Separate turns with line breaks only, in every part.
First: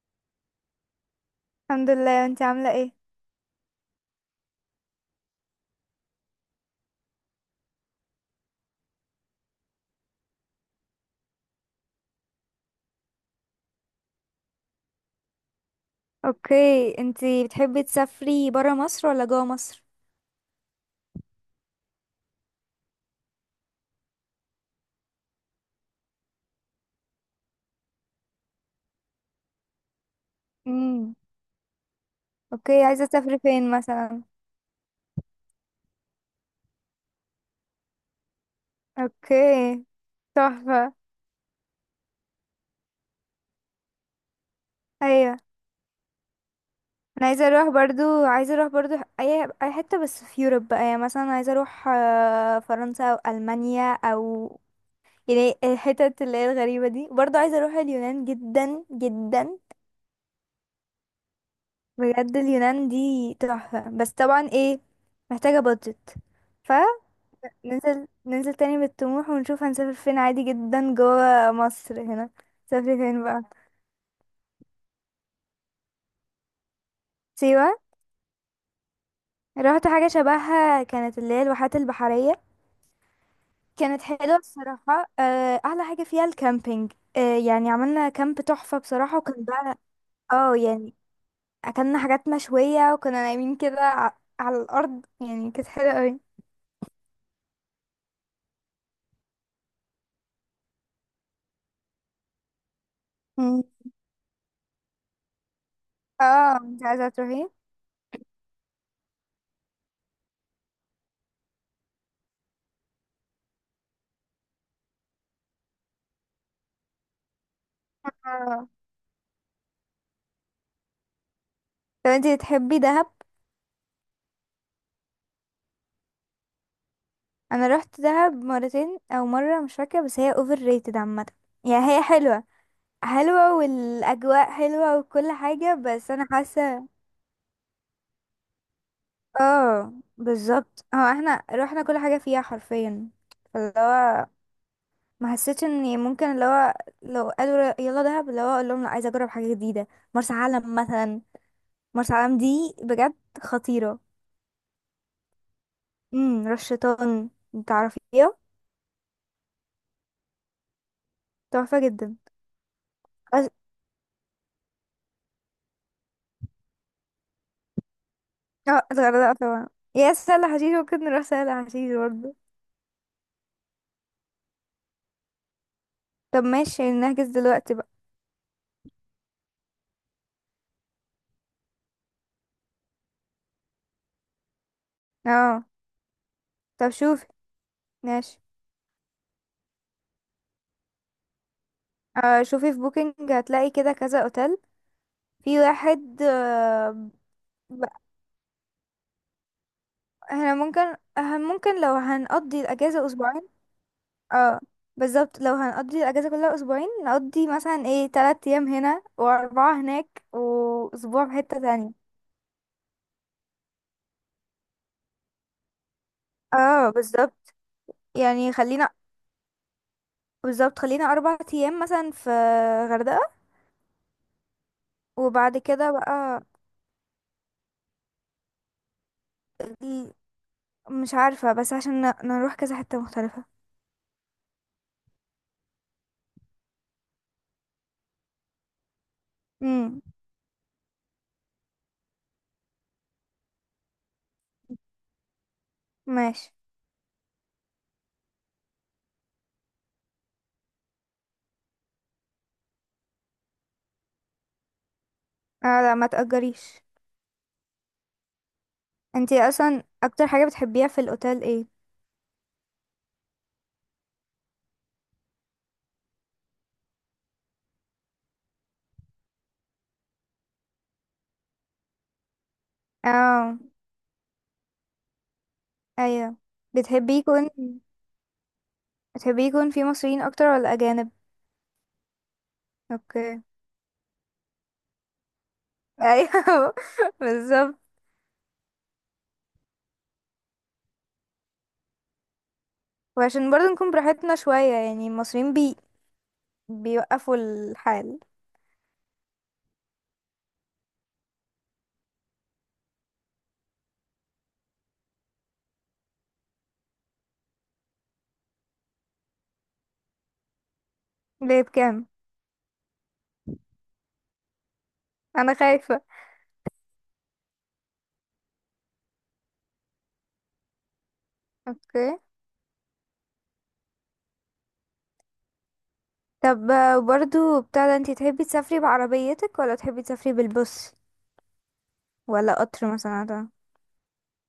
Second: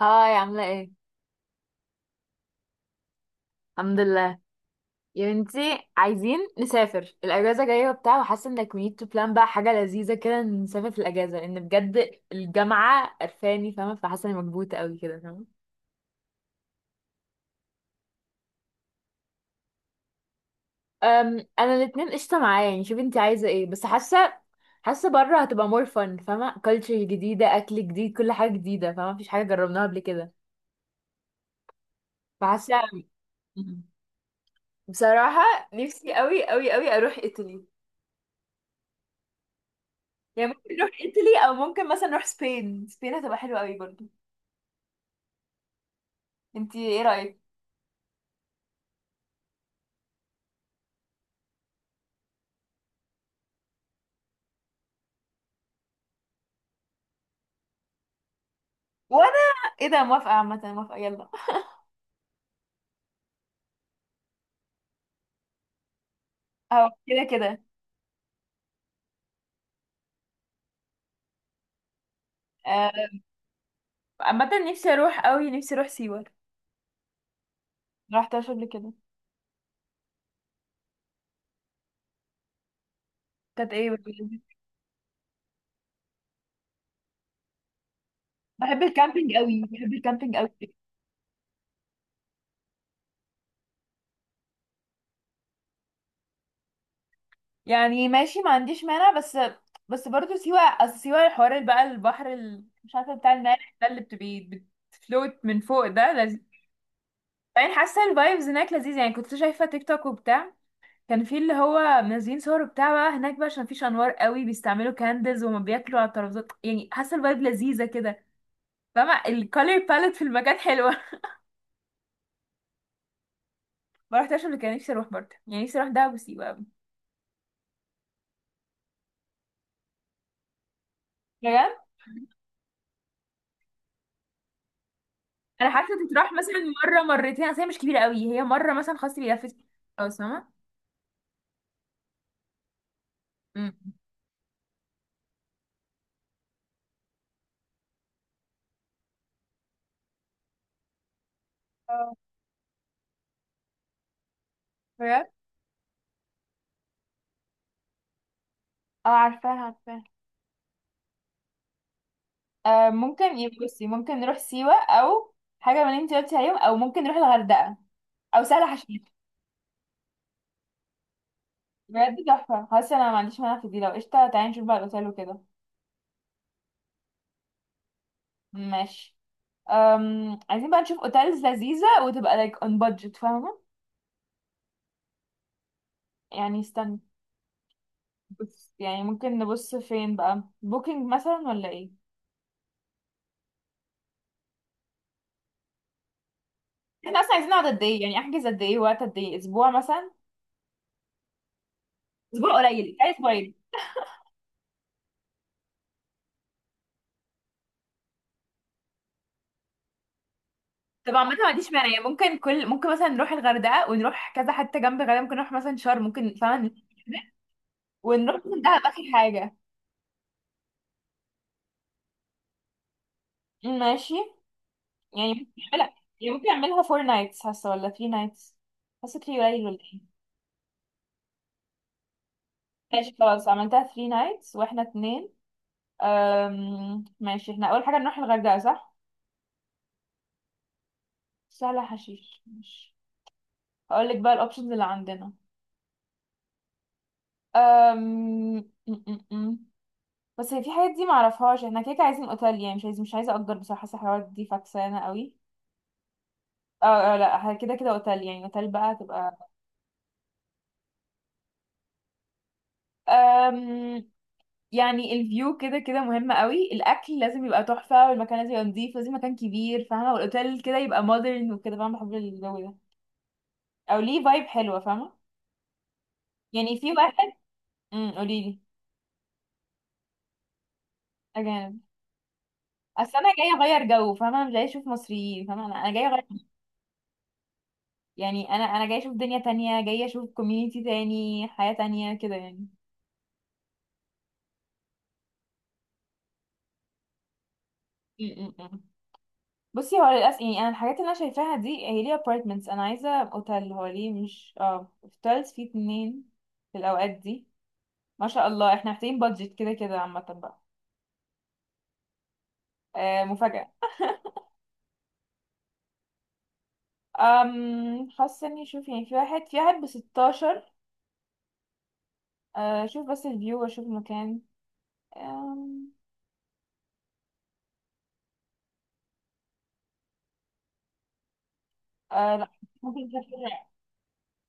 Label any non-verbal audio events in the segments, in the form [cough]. هاي عاملة ايه؟
الحمد لله، انت عاملة ايه؟
الحمد لله، يا بنتي عايزين نسافر الأجازة جاية وبتاع، وحاسة انك we need to plan بقى حاجة لذيذة كده، نسافر في الأجازة لأن بجد الجامعة قرفاني، فاهمة؟ فحاسة اني مكبوتة قوي كده، فاهمة؟
اوكي، انت بتحبي تسافري برا مصر ولا جوا مصر؟
أنا الاتنين قشطة معايا، يعني شوفي انتي عايزة ايه، بس حاسة بره هتبقى more fun، فاهمة؟ culture جديدة، أكل جديد، كل حاجة جديدة، فاهمة؟ مفيش حاجة جربناها قبل كده،
امم
فحاسة.
اوكي، عايزة تسافري فين مثلا؟
بصراحة نفسي قوي قوي قوي أروح إيطالي.
اوكي،
يعني ممكن نروح
تحفة.
ايطالي او ممكن مثلا نروح سبين. سبين هتبقى حلوه قوي برضو.
ايوه،
انتي ايه
انا
رايك؟
عايزة اروح برضو عايزة اروح برضو. اي حتة بس في يوروب بقى، يعني مثلا عايزة اروح فرنسا او المانيا، او يعني الحتت اللي هي الغريبة دي، برضو عايزة اروح اليونان جدا
وانا
جدا.
ايه ده؟ موافقه عامه، موافقه يلا.
بجد اليونان دي تحفة، بس طبعا ايه، محتاجة بادجت.
او كده كده.
ننزل ننزل تاني بالطموح ونشوف هنسافر فين، عادي جدا جوه مصر هنا.
آه،
سافر فين بقى؟
عامه نفسي اروح قوي، نفسي اروح سيوه،
سيوة.
ما رحتهاش قبل كده.
رحت حاجة شبهها، كانت اللي هي الواحات البحرية.
كانت ايه برضو؟
كانت حلوة بصراحة. أحلى حاجة فيها الكامبينج. يعني عملنا كامب تحفة
بحب
بصراحة،
الكامبينج
وكان
قوي،
بقى
بحب الكامبينج
اه
قوي.
يعني أكلنا حاجات مشوية، وكنا نايمين كده على الأرض، يعني كانت حلوة أوي.
يعني ماشي ما عنديش مانع بس. بس برضو سيوه اصل سيوه، الحوار اللي بقى البحر مش عارفه بتاع
مم.
المالح ده اللي بتبقي بتفلوت من فوق ده لذيذ.
اه، انت عايزة تروحي.
يعني حاسه الفايبز هناك لذيذ، يعني كنت شايفه تيك توك وبتاع، كان في اللي هو منزلين صور بتاع بقى هناك، بقى عشان مفيش انوار قوي بيستعملوا كاندلز وما بياكلوا على الترابيزات. يعني حاسه الفايب لذيذه كده،
اه
فاهمه؟ الكالر باليت في المكان حلوه [laughs]
طب، انتي بتحبي دهب؟
ما رحتش قبل كده، نفسي اروح برضه، يعني نفسي اروح دهب وسيوه قوي.
انا رحت دهب مرتين او مره مش فاكره، بس هي اوفر ريتد عامه.
بجد؟
يعني هي حلوه، حلوه والاجواء حلوه وكل
انا
حاجه،
حاسه
بس انا
تتراح مثلا
حاسه
مره مرتين، اصل هي مش كبيره قوي، هي مره مثلا خلاص بيلفت.
اه
خلاص فاهمه.
بالظبط، هو احنا رحنا كل حاجه فيها حرفيا.
أمم.
فاللي هو ما حسيتش اني ممكن اللي هو، لو قالوا يلا دهب اللي هو اقول لهم لا، عايزه اجرب حاجه جديده. مرسى علم مثلا. مرسى
اه.
علم دي بجد خطيره.
بجد.
رش شيطان، تعرفيها؟
اه عارفاه عارفاه.
تحفه جدا.
آه ممكن بصي ممكن نروح سيوة او حاجة من اللي انت قلتي عليهم، او ممكن نروح الغردقة او سهل
اه
حشيش.
الغردقة طبعا، يا سهل حشيش ممكن نروح سهل حشيش
بجد
برضه.
تحفة، خلاص انا ما عنديش مانع في دي، لو قشطة تعالي نشوف بقى الاوتيل وكده.
طب ماشي، نحجز دلوقتي بقى.
ماشي. عايزين بقى نشوف اوتيلز لذيذة وتبقى like on budget، فاهمة؟
اه
يعني
طب
استنى.
شوفي، ماشي.
بص يعني ممكن نبص فين بقى، بوكينج مثلا ولا ايه؟
آه، شوفي في بوكينج هتلاقي كده كذا اوتيل، في واحد.
احنا اصلا عايزين نقعد قد
ب-
ايه؟ يعني احجز قد ايه وقت، قد ايه، اسبوع مثلا؟
احنا ممكن، اه ممكن لو
اسبوع
هنقضي
قليل،
الاجازة
تعالي
اسبوعين.
اسبوعين.
اه بالظبط، لو هنقضي الاجازة كلها اسبوعين نقضي مثلا ايه 3 ايام هنا و4 هناك
طب
واسبوع
عامة
في
ما
حتة
عنديش مانع،
تانية.
يعني ممكن كل ممكن مثلا نروح الغردقة ونروح كذا حتة جنب الغردقة، ممكن نروح مثلا شرم ممكن، فاهمة؟
اه بالظبط،
ونروح
يعني
مثلا دهب
خلينا،
اخر حاجة.
بالظبط خلينا 4 ايام مثلا في غردقة،
ماشي. يعني
وبعد
ممكن
كده
اعملها،
بقى
يعني ممكن اعملها فور نايتس، حاسه ولا ثري نايتس؟ حاسه ثري قليل ولا ايه؟
ال- مش عارفة، بس عشان نروح كذا حتة
ماشي
مختلفة.
خلاص عملتها ثري نايتس واحنا اتنين. ماشي، احنا اول حاجه نروح الغردقه صح؟
امم
سهله حشيش ماشي. هقول لك بقى الاوبشنز اللي عندنا.
ماشي.
أم... م- م- م. بس هي في حاجات دي معرفهاش، احنا كده كده عايزين اوتيل، يعني مش عايزه اجر بصراحه، حاسه الحوارات دي فكسانه قوي.
اه لا، ما تأجريش.
اه. لا كده كده اوتيل، يعني اوتيل بقى تبقى.
انتي اصلا اكتر حاجة بتحبيها في الاوتيل ايه؟
يعني الفيو كده كده مهم قوي، الاكل لازم يبقى تحفه، والمكان لازم يبقى نظيف، لازم مكان كبير، فاهمه؟ والاوتيل كده يبقى مودرن وكده، فاهمه؟ بحب الجو ده.
اه،
او ليه فايب حلوه، فاهمه؟
ايوه.
يعني في
بتحبي
واحد.
يكون
قولي لي.
بتحبي يكون في مصريين اكتر ولا اجانب؟
اجانب. اصل انا
اوكي.
جايه اغير جو، فاهمه؟ مش جايه اشوف مصريين، فاهمه؟ انا أنا جايه اغير.
ايوه، [laughs] بالظبط.
يعني انا جايه اشوف دنيا تانية، جايه اشوف كوميونيتي تاني، حياه تانية كده يعني.
وعشان برضه نكون براحتنا شوية، يعني المصريين بيوقفوا الحال.
أمم، أمم. بصي هو للاسف، يعني انا الحاجات اللي انا شايفاها دي هي ليه ابارتمنتس، انا عايزه اوتيل، هو ليه مش اه اوتيلز، فيه اتنين في الاوقات دي. ما شاء الله، احنا محتاجين بادجت كده كده، عامة بقى.
ليه، بكام؟
آه مفاجأة.
انا خايفة.
حاسة اني شوف يعني في واحد بستاشر.
اوكي.
آه شوف بس الفيو واشوف المكان. أم
طب برضو بتاع ده، انتي تحبي تسافري بعربيتك ولا تحبي تسافري بالبص،
آه لا،
ولا قطر
ممكن
مثلا ده؟
نسافر،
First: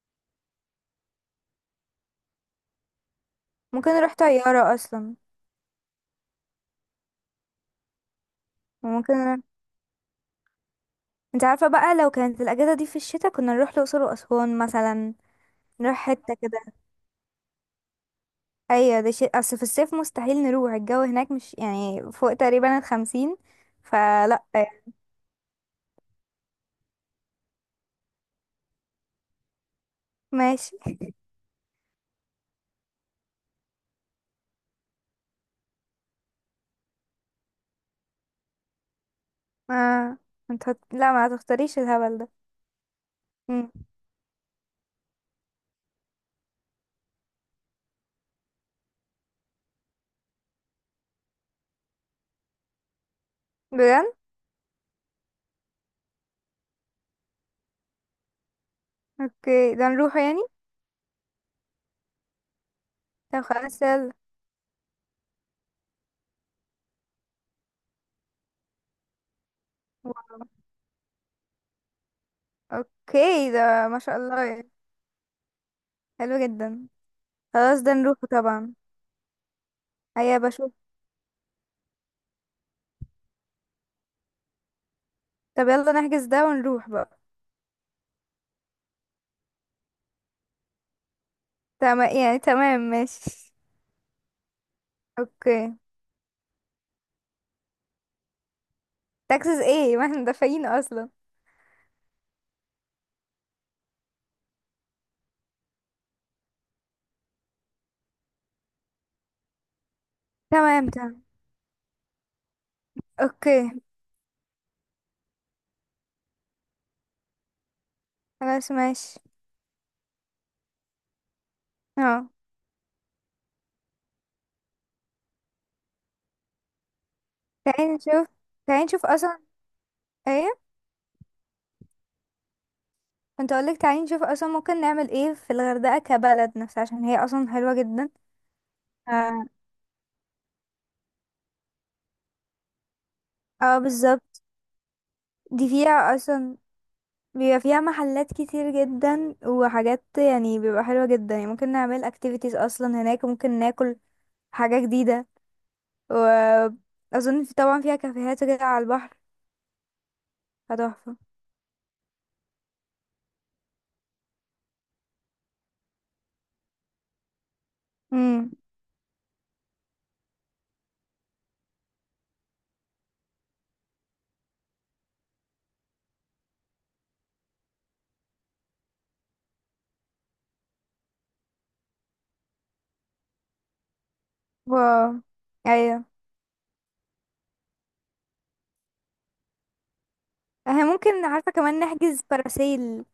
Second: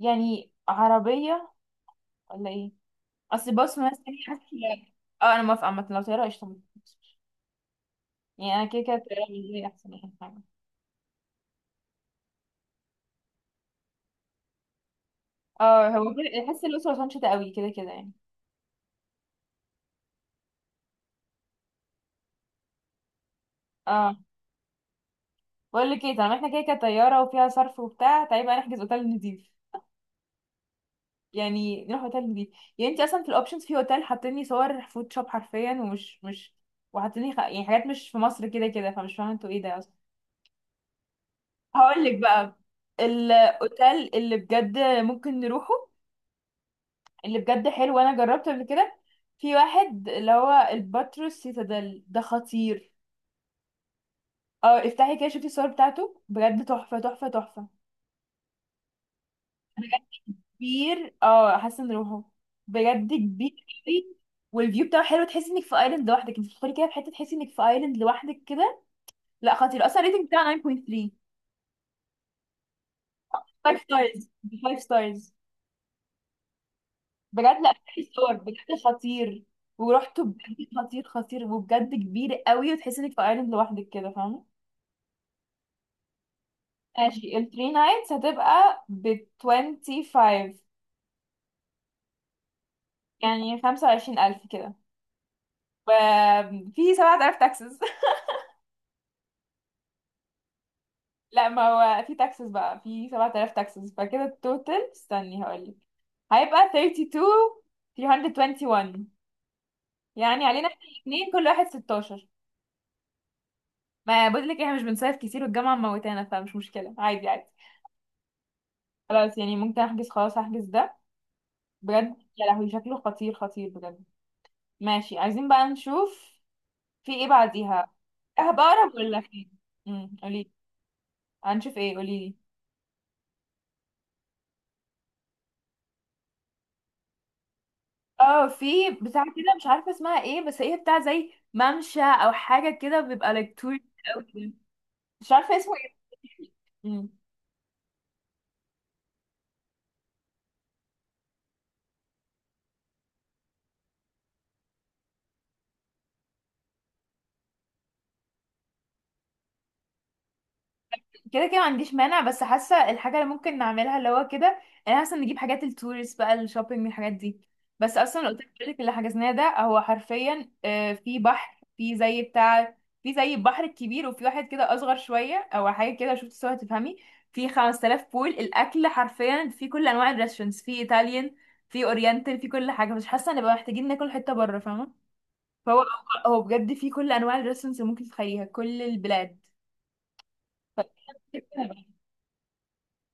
يعني عربية ولا ايه؟ اصل باص
ممكن
مثلا
نروح
حاسة.
طيارة اصلا.
اه انا موافقة عامة لو طيارة قشطة، يعني انا كده كده
وممكن
الطيارة
نروح...
بالنسبة لي احسن يعني حاجة.
انت عارفة بقى، لو كانت الاجازة دي في الشتاء كنا نروح الأقصر وأسوان مثلا،
اه
نروح
هو
حتة
كده
كده.
احس الأسرة عشان شتا قوي كده كده يعني.
ايوه ده شيء، اصل في الصيف مستحيل نروح، الجو هناك مش يعني فوق تقريبا الـ50،
اه
فلا يعني.
بقول لك ايه، طالما احنا كده كده طيارة وفيها صرف وبتاع، تعالي بقى نحجز اوتيل نضيف،
ماشي.
يعني نروح اوتيل نضيف. يعني انت اصلا في الاوبشنز في اوتيل حاطيني صور فود شوب حرفيا، ومش مش وحاطيني يعني حاجات مش في مصر كده كده، فمش فاهمه انتوا ايه ده اصلا.
اه، انت لا ما هتختاريش
هقول لك
الهبل ده.
بقى
مم.
الاوتيل اللي بجد ممكن نروحه، اللي بجد حلو وانا جربته قبل كده. في واحد اللي هو الباتروس سيتادل ده خطير.
بجد؟
اه افتحي كده شوفي الصور بتاعته، بجد تحفه تحفه تحفه.
اوكي، ده نروح يعني.
كبير اه، حاسه نروحه. بجد
طب
كبير
خلاص يلا.
قوي، والفيو بتاعه حلو، تحسي انك في ايلاند لوحدك، انت بتدخلي كده في حته تحسي انك في ايلاند لوحدك كده. لا خطير اصلا، الريتنج بتاعه 9.3.
اوكي،
5
ده ما شاء
ستارز،
الله يعني.
5 ستارز.
حلو جدا.
بجد لا،
خلاص ده
في
نروحه
صور
طبعا.
بجد خطير. ورحته
هيا
بجد
بشوف.
خطير خطير، وبجد كبير قوي، وتحسي انك في ايلاند لوحدك كده، فاهمه؟
طب يلا نحجز ده ونروح بقى.
ماشي، ال 3 نايتس هتبقى ب 25.
تمام يعني، تمام ماشي.
يعني 25,000 كده،
اوكي.
وفي 7,000 تاكسز.
تاكسس ايه [laughs] ما احنا دافعين اصلا.
لا ما هو في تاكسس بقى، في 7,000 تاكسس، فكده التوتال استني هقولك. هيبقى 32. يعني علينا احنا
تمام تمام.
الاثنين كل واحد 16.
اوكي.
ما بقول لك احنا مش بنصيف كتير والجامعة موتانا، فمش مشكلة، عادي عادي.
خلاص ماشي.
خلاص يعني ممكن احجز، خلاص هحجز ده. بجد
اه،
يا لهوي شكله خطير خطير بجد. ماشي عايزين بقى نشوف في ايه بعديها.
تعالي نشوف تعالي
اهبقرب
نشوف
ولا
اصلا.
فين؟ قولي.
ايه؟
هنشوف ايه قولي.
كنت اقولك تعالي نشوف اصلا، ممكن نعمل ايه في الغردقة كبلد نفسها، عشان هي اصلا حلوة جدا.
اه في بتاع
اه.
كده مش عارفه اسمها ايه، بس هي بتاع زي ممشى او حاجه كده، بيبقى لك تور.
آه
أوي
بالظبط.
كده. مش عارفه
دي
اسمه ايه.
فيها اصلا
مم.
بيبقى فيها محلات كتير جدا وحاجات، يعني بيبقى حلوة جدا، يعني ممكن نعمل activities اصلا هناك، ممكن ناكل حاجة جديدة، واظن في طبعا فيها كافيهات وكده على البحر، هتحفة.
كده كده ما عنديش مانع، بس حاسه الحاجه اللي ممكن نعملها اللي هو كده، انا حاسه نجيب حاجات التوريست بقى، الشوبينج الحاجات دي. بس اصلا لو
امم
قلت لك اللي حجزناه ده هو حرفيا، في بحر، في زي بتاع، في زي البحر الكبير، وفي واحد كده اصغر شويه او حاجه كده، شفت صور تفهمي. في 5,000 بول، الاكل حرفيا في كل انواع الريستورانتس، في ايطاليان، في اورينتال، في كل حاجه، مش حاسه نبقى محتاجين ناكل حته بره، فاهمه؟
واو،
فهو
ايوه.
هو بجد في كل انواع الريستورانتس اللي ممكن تتخيليها، كل
احنا ممكن عارفة كمان
البلاد.
نحجز باراسيل،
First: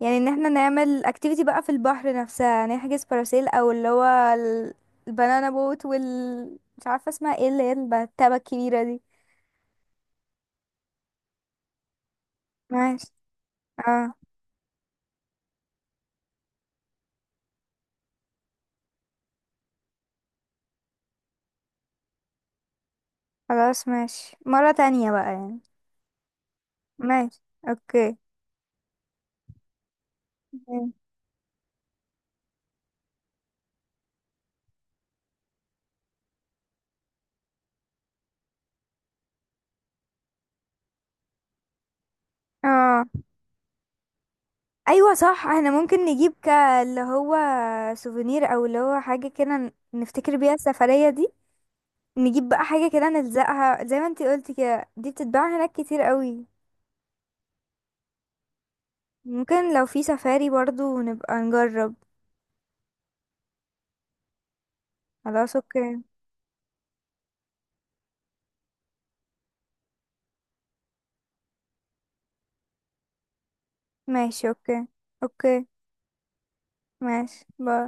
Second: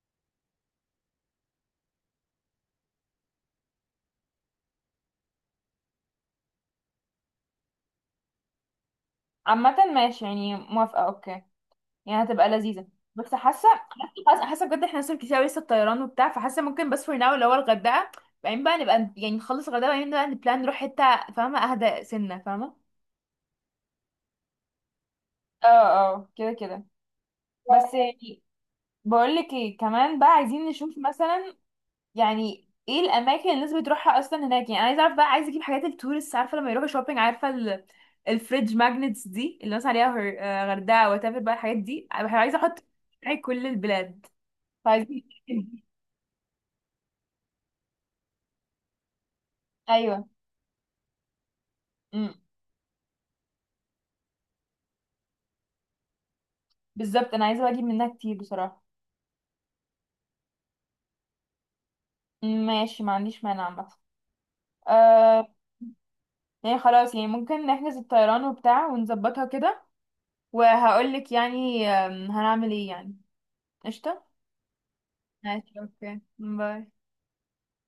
يعني ان احنا نعمل activity بقى في البحر نفسها، نحجز باراسيل او اللي هو ال- البنانا بوت، وال مش عارفة اسمها ايه اللي هي التبة الكبيرة دي.
عامة ماشي يعني موافقة اوكي، يعني هتبقى لذيذة.
ماشي.
بس حاسة،
اه
حاسة بجد احنا لسه كتير أوي، لسه الطيران وبتاع، فحاسة ممكن بس فور ناو اللي هو الغردقة، بعدين بقى نبقى يعني نخلص الغردقة بعدين بقى نبلان نروح حتة، فاهمة؟ اهدى سنة فاهمة.
خلاص، ماشي مرة تانية بقى يعني.
اه. اه كده كده.
ماشي،
بس
اوكي.
يعني بقولك ايه كمان بقى، عايزين
مم.
نشوف مثلا يعني ايه الاماكن اللي الناس بتروحها اصلا هناك. يعني انا عايزه اعرف بقى، عايزه اجيب حاجات التورست، عارفه لما يروحوا شوبينج، عارفه الفريج ماجنتس دي اللي الناس عليها، آه، غردقه وتافر بقى، الحاجات دي أنا عايزه احط
اه،
في كل البلاد.
ايوه
فعايزين
صح، احنا
[laughs]
ممكن نجيب اللي هو سوفينير، او اللي هو حاجه كده
ايوه
نفتكر بيها السفريه دي.
امم.
نجيب بقى حاجه كده نلزقها، زي ما انتي قلتي كده، دي بتتباع هناك كتير قوي.
بالظبط انا عايزه بقى اجيب منها كتير بصراحه.
ممكن لو في سفاري برضو نبقى نجرب.
أمم، ماشي ما عنديش مانع عامه. آه.
خلاص اوكي.
يعني خلاص يعني ممكن نحجز الطيران وبتاع ونظبطها كده، وهقولك يعني هنعمل ايه يعني. قشطه.
ماشي اوكي، اوكي.
ماشي اوكي باي.
ماشي باي.